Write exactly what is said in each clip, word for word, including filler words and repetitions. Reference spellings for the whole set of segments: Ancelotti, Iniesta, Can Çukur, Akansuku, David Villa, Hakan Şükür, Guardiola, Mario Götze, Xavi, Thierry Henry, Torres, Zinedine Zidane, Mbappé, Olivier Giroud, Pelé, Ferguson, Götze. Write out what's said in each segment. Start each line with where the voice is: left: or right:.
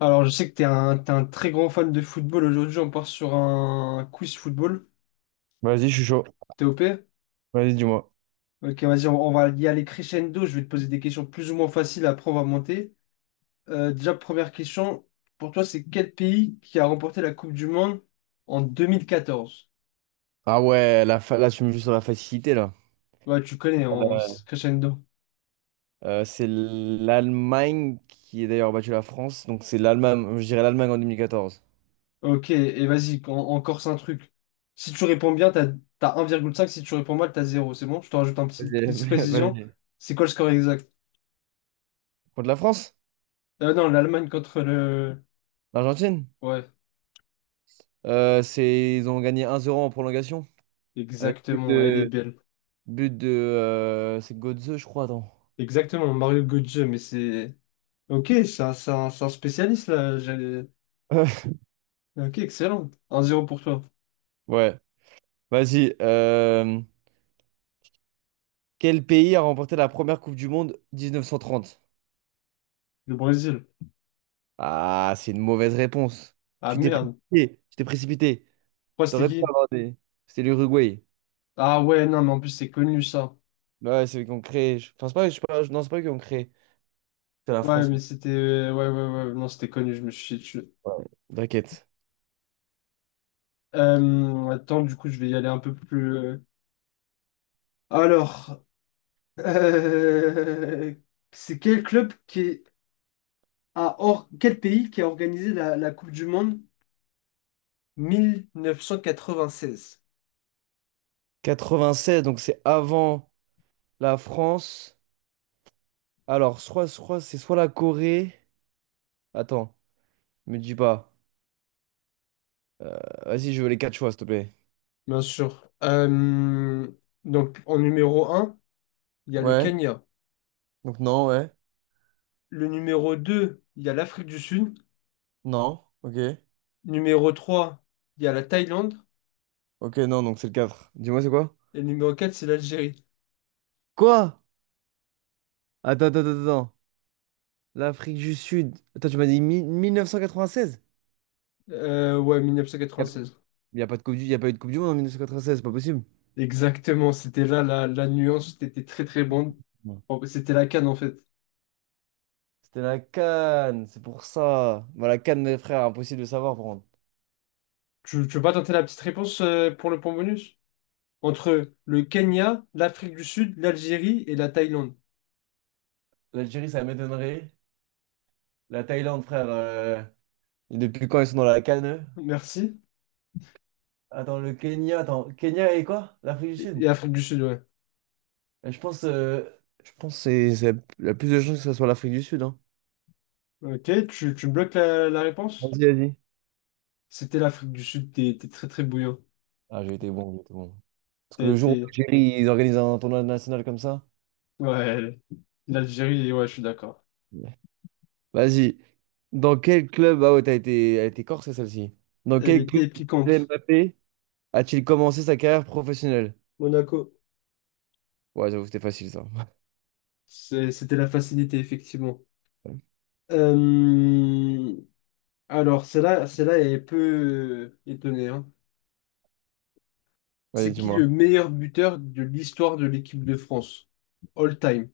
left: Alors, je sais que t'es un, t'es un très grand fan de football. Aujourd'hui, on part sur un quiz football.
right: Vas-y, je suis chaud.
left: T'es TOP.
right: Vas-y, dis-moi.
left: Ok, vas-y, on, on va y aller crescendo. Je vais te poser des questions plus ou moins faciles, après on va monter. Euh, déjà, première question, pour toi, c'est quel pays qui a remporté la Coupe du Monde en deux mille quatorze?
right: Ah ouais, la fa- là, tu me joues sur la facilité, là.
left: Ouais, tu connais, en c'est crescendo.
right: Euh, c'est l'Allemagne qui a d'ailleurs battu la France. Donc, c'est l'Allemagne, je dirais l'Allemagne en deux mille quatorze.
left: Ok, et vas-y, en- encore c'est un truc. Si tu réponds bien, t'as, t'as un virgule cinq. Si tu réponds mal, t'as zéro. C'est bon? Je te rajoute un petit, une
right: Vas-y,
left: petite précision.
right: vas-y.
left: C'est quoi le score exact?
right: Contre la France?
left: Euh, non, l'Allemagne contre le...
right: L'Argentine?
left: Ouais.
right: Euh, c'est... Ils ont gagné un zéro en prolongation. Avec but
left: Exactement, elle est
right: de...
left: belle.
right: But de euh, c'est Götze, je crois, attends.
left: Exactement, Mario Götze, mais c'est... Ok, c'est un, c'est un- c'est un spécialiste, là. j'ai- Ok, excellent. un zéro pour toi.
right: Ouais, vas-y. Euh, Quel pays a remporté la première Coupe du Monde mille neuf cent trente?
left: Le Brésil.
right: Ah, c'est une mauvaise réponse.
left: Ah,
right: Tu t'es
left: merde.
right: précipité. Tu t'es précipité.
left: Quoi, c'était
right: T'aurais pu
left: qui?
right: avoir des. C'était l'Uruguay.
left: Ah, ouais, non, mais en plus, c'est connu, ça.
right: Bah ouais, c'est eux qui ont créé. Je pense pas, je sais pas, non, c'est pas eux qui ont créé. C'est la
left: Ouais,
right: France.
left: mais c'était... ouais, ouais, ouais, ouais, non, c'était connu, je me suis chié dessus.
right: Ouais, t'inquiète.
left: Euh, attends, du coup, je vais y aller un peu plus... euh. Alors, euh, c'est quel club qui a... Or... Quel pays qui a organisé la, la Coupe du Monde mille neuf cent quatre-vingt-seize?
right: quatre-vingt-seize, donc c'est avant la France. Alors, soit, soit c'est soit la Corée. Attends, me dis pas. Euh, vas-y, je veux les quatre choix, s'il te plaît.
left: Bien sûr. Euh, donc en numéro un, il y a le
right: Ouais.
left: Kenya.
right: Donc non, ouais.
left: Le numéro deux, il y a l'Afrique du Sud.
right: Non. Ok.
left: Numéro trois, il y a la Thaïlande.
right: Ok, non, donc c'est le quatre. Dis-moi, c'est quoi?
left: Et le numéro quatre, c'est l'Algérie.
right: Quoi? Attends, attends, attends, attends. L'Afrique du Sud. Attends, tu m'as dit mi- mille neuf cent quatre-vingt-seize?
left: Euh, ouais,
right: Il
left: seize.
right: n'y a, y a pas de coupe du, y a pas eu de Coupe du Monde en mille neuf cent quatre-vingt-seize, c'est pas possible.
left: Exactement, c'était là la, la nuance, c'était très très bon.
right: Non.
left: Bon, c'était la canne en fait.
right: C'était la CAN, c'est pour ça. Bah, la CAN, mes frères, impossible de savoir, par contre.
left: Tu, tu veux pas tenter la petite réponse, euh, pour le point bonus? Entre le Kenya, l'Afrique du Sud, l'Algérie et la Thaïlande.
right: L'Algérie, ça m'étonnerait. La Thaïlande, frère, euh, et depuis quand ils sont dans la CAN, eux?
left: Merci.
right: Attends, le Kenya, attends, Kenya et quoi? L'Afrique du
left: Et,
right: Sud?
left: et Afrique du Sud, ouais.
right: Euh, Je pense, euh, je pense que c'est c'est la plus de chances que ce soit l'Afrique du Sud, hein.
left: Ok, tu, tu bloques la la réponse?
right: Vas-y, vas-y.
left: C'était l'Afrique du Sud, t'es t'es très très bouillant.
right: Ah, j'ai été bon, j'ai été bon. Parce que
left: T'as
right: le jour où
left: été.
right: l'Algérie, ils organisent un tournoi national comme ça.
left: Ouais, elle- l'Algérie, ouais, je suis d'accord.
right: Vas-y. Dans quel club... Ah ouais, t'as été, elle était corsée celle-ci. Dans
left: Elle
right: quel club
left: était piquante.
right: Mbappé a-t-il commencé sa carrière professionnelle?
left: Monaco.
right: Ouais, j'avoue, c'était facile ça.
left: C'est- C'était la facilité, effectivement.
right: Ouais.
left: Euh, Alors, celle-là, celle-là est peu, euh, étonnée, hein.
right: Vas-y,
left: C'est qui
right: dis-moi.
left: le meilleur buteur de l'histoire de l'équipe de France? All time.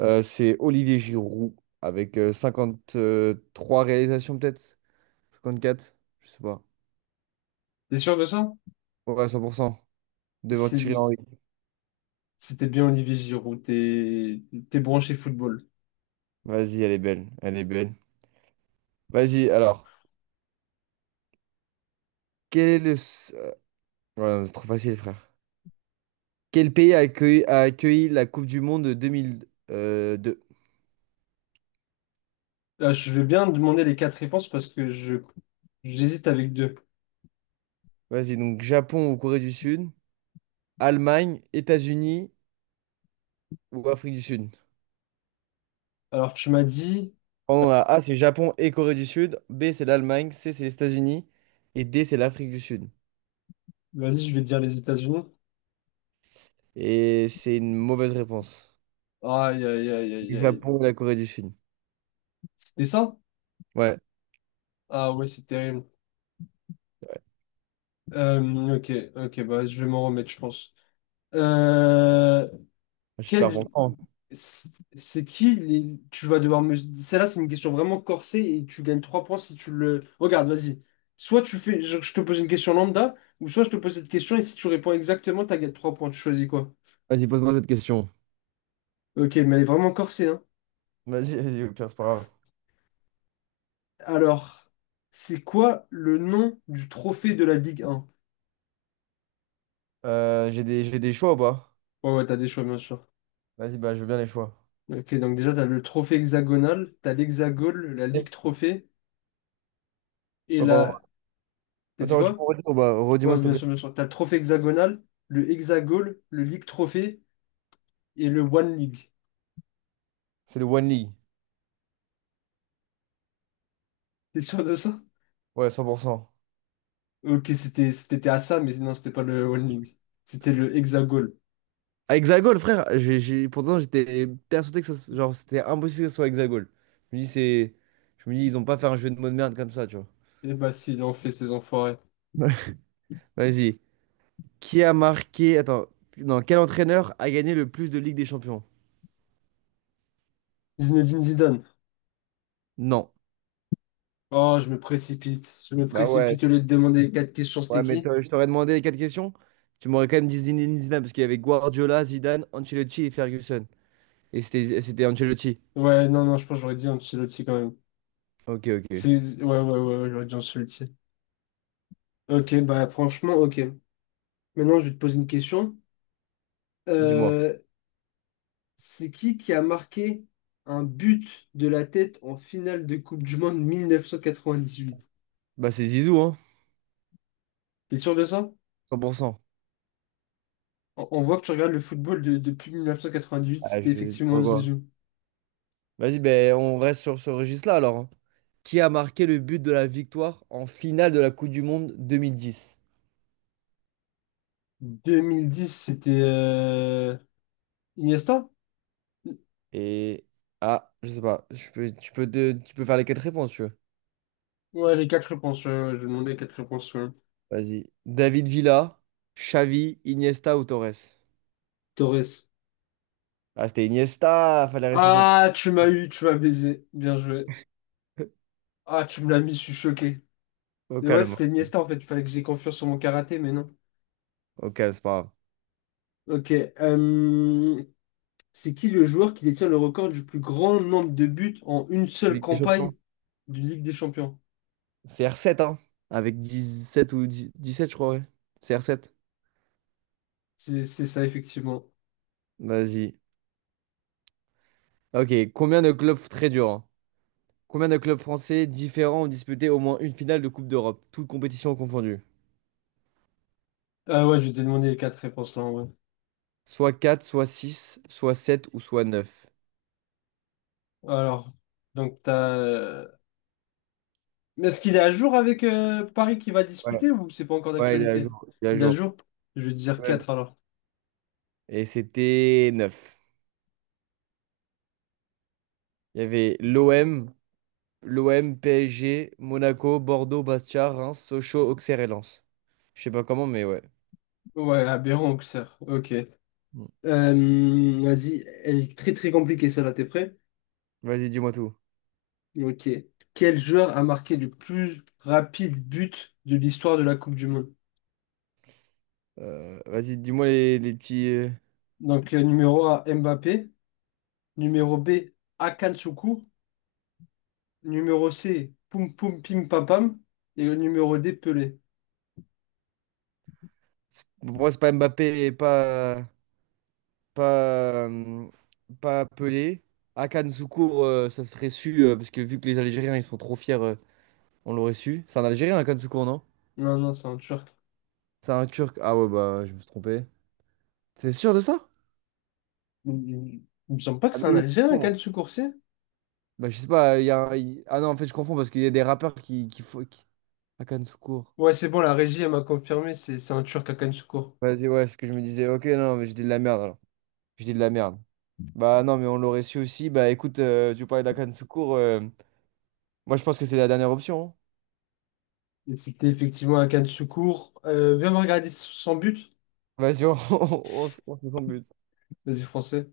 right: Euh, c'est Olivier Giroud avec euh, trois réalisations peut-être? Cinquante quatre, je sais pas.
left: T'es sûr de ça?
right: Ouais, cent pour cent. Devant
left: C'est
right: Thierry
left: lui.
right: Henry.
left: C'était bien Olivier Giroud. T'es t'es branché football.
right: Vas-y, elle est belle. Elle est belle. Vas-y, alors. Quel est le... s- euh, Ouais, non, c'est trop facile, frère. Quel pays a accueilli, a accueilli la Coupe du Monde de deux mille euh, deux?
left: Ah, je vais bien demander les quatre réponses parce que je j'hésite avec deux.
right: Vas-y, donc Japon ou Corée du Sud, Allemagne, États-Unis ou Afrique du Sud.
left: Alors, tu m'as dit,
right: Pardon, la A, c'est Japon et Corée du Sud. B, c'est l'Allemagne. C, c'est les États-Unis. Et D, c'est l'Afrique du Sud.
left: vas-y, je vais te dire les États-Unis.
right: Et c'est une mauvaise réponse.
left: Aïe, aïe, aïe, aïe,
right: Le
left: aïe.
right: Japon et la Corée du Sud.
left: C'était ça?
right: Ouais,
left: Ah ouais, c'est terrible.
right: ouais.
left: Euh, ok, ok, bah, je vais m'en remettre, je pense. Euh,
right: J'espère
left: quel...
right: pour toi.
left: C'est c'est qui les... Tu vas devoir me... Celle-là, c'est une question vraiment corsée et tu gagnes trois points si tu le... Regarde, vas-y. Soit tu fais... Je, je te pose une question lambda, ou soit je te pose cette question et si tu réponds exactement, tu gagné trois points. Tu choisis quoi?
right: Vas-y, pose-moi cette question.
left: Ok, mais elle est vraiment corsée, hein.
right: Vas-y, vas-y, au pire, c'est pas grave.
left: Alors, c'est quoi le nom du trophée de la Ligue un?
right: Euh, j'ai des, j'ai des choix ou pas?
left: Ouais, ouais, t'as des choix, bien sûr.
right: Vas-y, bah, je veux bien les choix.
left: Ok, donc déjà, t'as le trophée hexagonal, t'as l'hexagone, la
right: Ouais,
left: Ligue Trophée, et
right: pardon.
left: la... T'as dit
right: Attends, tu peux
left: quoi?
right: redire ou pas? Redis-moi,
left: Ouais,
right: s'il te
left: bien
right: plaît.
left: sûr, bien sûr. T'as le trophée hexagonal, le hexagone, le Ligue Trophée, et le One League.
right: C'est le One League.
left: T'es sûr de ça?
right: Ouais, cent pour cent.
left: Ok, c'était c'était à ça, mais non, c'était pas le One League. C'était le hexagone.
right: À Hexagol, frère, j'ai, j'ai- pourtant j'étais persuadé que ça, genre, c'était impossible que ce soit Hexagol. Je me dis, c'est... Je me dis, ils ont pas fait un jeu de mots de merde comme ça, tu vois.
left: Eh bah, s'il en fait, ces enfoirés.
right: Ouais. Vas-y. Qui a marqué... Attends. Non, quel entraîneur a gagné le plus de Ligue des Champions?
left: Zinedine Zidane.
right: Non.
left: Oh, je me précipite. Je me
right: Bah ouais.
left: précipite au lieu de demander quatre questions, c'était
right: Ouais, mais
left: qui?
right: t'aurais- je t'aurais demandé les quatre questions. Tu m'aurais quand même dit Zinedine Zidane, parce qu'il y avait Guardiola, Zidane, Ancelotti et Ferguson. Et c'était c'était Ancelotti.
left: Ouais, non, non, je pense que j'aurais dit Ancelotti quand même.
right: Ok, ok.
left: C'est... Ouais, ouais, ouais, ouais, j'aurais dit Ancelotti. Ok, bah franchement, ok. Maintenant, je vais te poser une question.
right: Dis-moi.
left: Euh, c'est qui qui a marqué un but de la tête en finale de Coupe du Monde mille neuf cent quatre-vingt-dix-huit?
right: Bah c'est Zizou, hein.
left: T'es sûr de ça?
right: cent pour cent.
left: On, on voit que tu regardes le football de- depuis mille neuf cent quatre-vingt-dix-huit,
right: Ah,
left: c'était
right: je...
left: effectivement
right: Pourquoi?
left: Zizou.
right: Vas-y, ben, on reste sur ce registre-là alors, hein. Qui a marqué le but de la victoire en finale de la Coupe du Monde deux mille dix?
left: deux mille dix, c'était euh, Iniesta?
right: Et. Ah, je sais pas. Je peux, tu peux, te- tu peux faire les quatre réponses, si tu veux.
left: Ouais, les quatre réponses, ouais, ouais, je demandais quatre réponses, ouais.
right: Vas-y. David Villa, Xavi, Iniesta ou Torres?
left: Torres.
right: Ah, c'était Iniesta, fallait rester sur le.
left: Ah, tu m'as eu, tu m'as baisé. Bien joué. Ah, tu me l'as mis, je suis choqué.
right: Au
left: Et ouais,
right: calme.
left: c'était Niesta en fait. Il fallait que j'ai confiance sur mon karaté, mais non.
right: Au calme, c'est pas grave.
left: Ok. euh, c'est qui le joueur qui détient le record du plus grand nombre de buts en une seule
right: Ligue des Champions.
left: campagne du Ligue des Champions?
right: C'est R sept, hein? Avec dix-sept ou dix dix-sept, je crois, ouais. C'est R sept.
left: C'est c'est ça, effectivement.
right: Vas-y. Ok, combien de clubs très dur? Combien de clubs français différents ont disputé au moins une finale de Coupe d'Europe, toutes compétitions confondues?
left: Ah ouais, je vais te demander les quatre réponses là, en vrai.
right: Soit quatre, soit six, soit sept ou soit neuf.
left: Alors, donc t'as. Euh, mais est-ce qu'il est à jour avec euh, Paris qui va disputer
right: Ouais,
left: ou c'est pas encore
right: ouais, il est à
left: d'actualité?
right: jour. Il est à
left: Il est à
right: jour.
left: jour? Je vais te dire
right: Ouais.
left: quatre alors.
right: Et c'était neuf. Il y avait l'O M, l'O M, P S G, Monaco, Bordeaux, Bastia, Reims, Sochaux, Auxerre et Lens. Je sais pas comment, mais ouais.
left: Ouais, aberrant, Auxerre. Ok.
right: Mm.
left: Euh, vas-y, elle est très très compliquée celle-là, t'es prêt?
right: Vas-y, dis-moi tout.
left: Ok. Quel joueur a marqué le plus rapide but de l'histoire de la Coupe du Monde?
right: Euh, vas-y, dis-moi les, les petits. euh,
left: Donc, euh, numéro A, Mbappé. Numéro B, Akansuku. Numéro C, Poum Poum Pim Pam Pam. Et le numéro D, Pelé.
right: Pour moi, c'est pas Mbappé et pas. Pas, euh, pas Pelé. Hakan Şükür, euh, ça serait su, euh, parce que vu que les Algériens, ils sont trop fiers, euh, on l'aurait su. C'est un Algérien, Hakan Şükür, non?
left: Non, non, c'est un Turc.
right: C'est un Turc. Ah ouais, bah, je me suis trompé. T'es sûr de ça?
left: Il il- il me semble pas que
right: Ah,
left: c'est
right: mais
left: un
right: oui, c'est
left: Algérien,
right: bon.
left: Akansuku.
right: Bah, je sais pas, il y a un- il- ah non, en fait, je confonds parce qu'il y a des rappeurs qui, qui font... qui- Hakan Şükür.
left: Ouais, c'est bon, la régie, elle m'a confirmé, c'est c'est un Turc à Can Çukur.
right: Vas-y, ouais, c'est ce que je me disais. Ok, non, mais j'ai dit de la merde, alors. J'ai dit de la merde. Bah non, mais on l'aurait su aussi. Bah écoute, euh, tu parlais d'Hakan Şükür. euh, Moi, je pense que c'est la dernière option, hein.
left: Et c'était effectivement à Can Çukur. Euh, viens me regarder son but.
right: Vas-y, on, on, on se on se met son but.
left: Vas-y, français.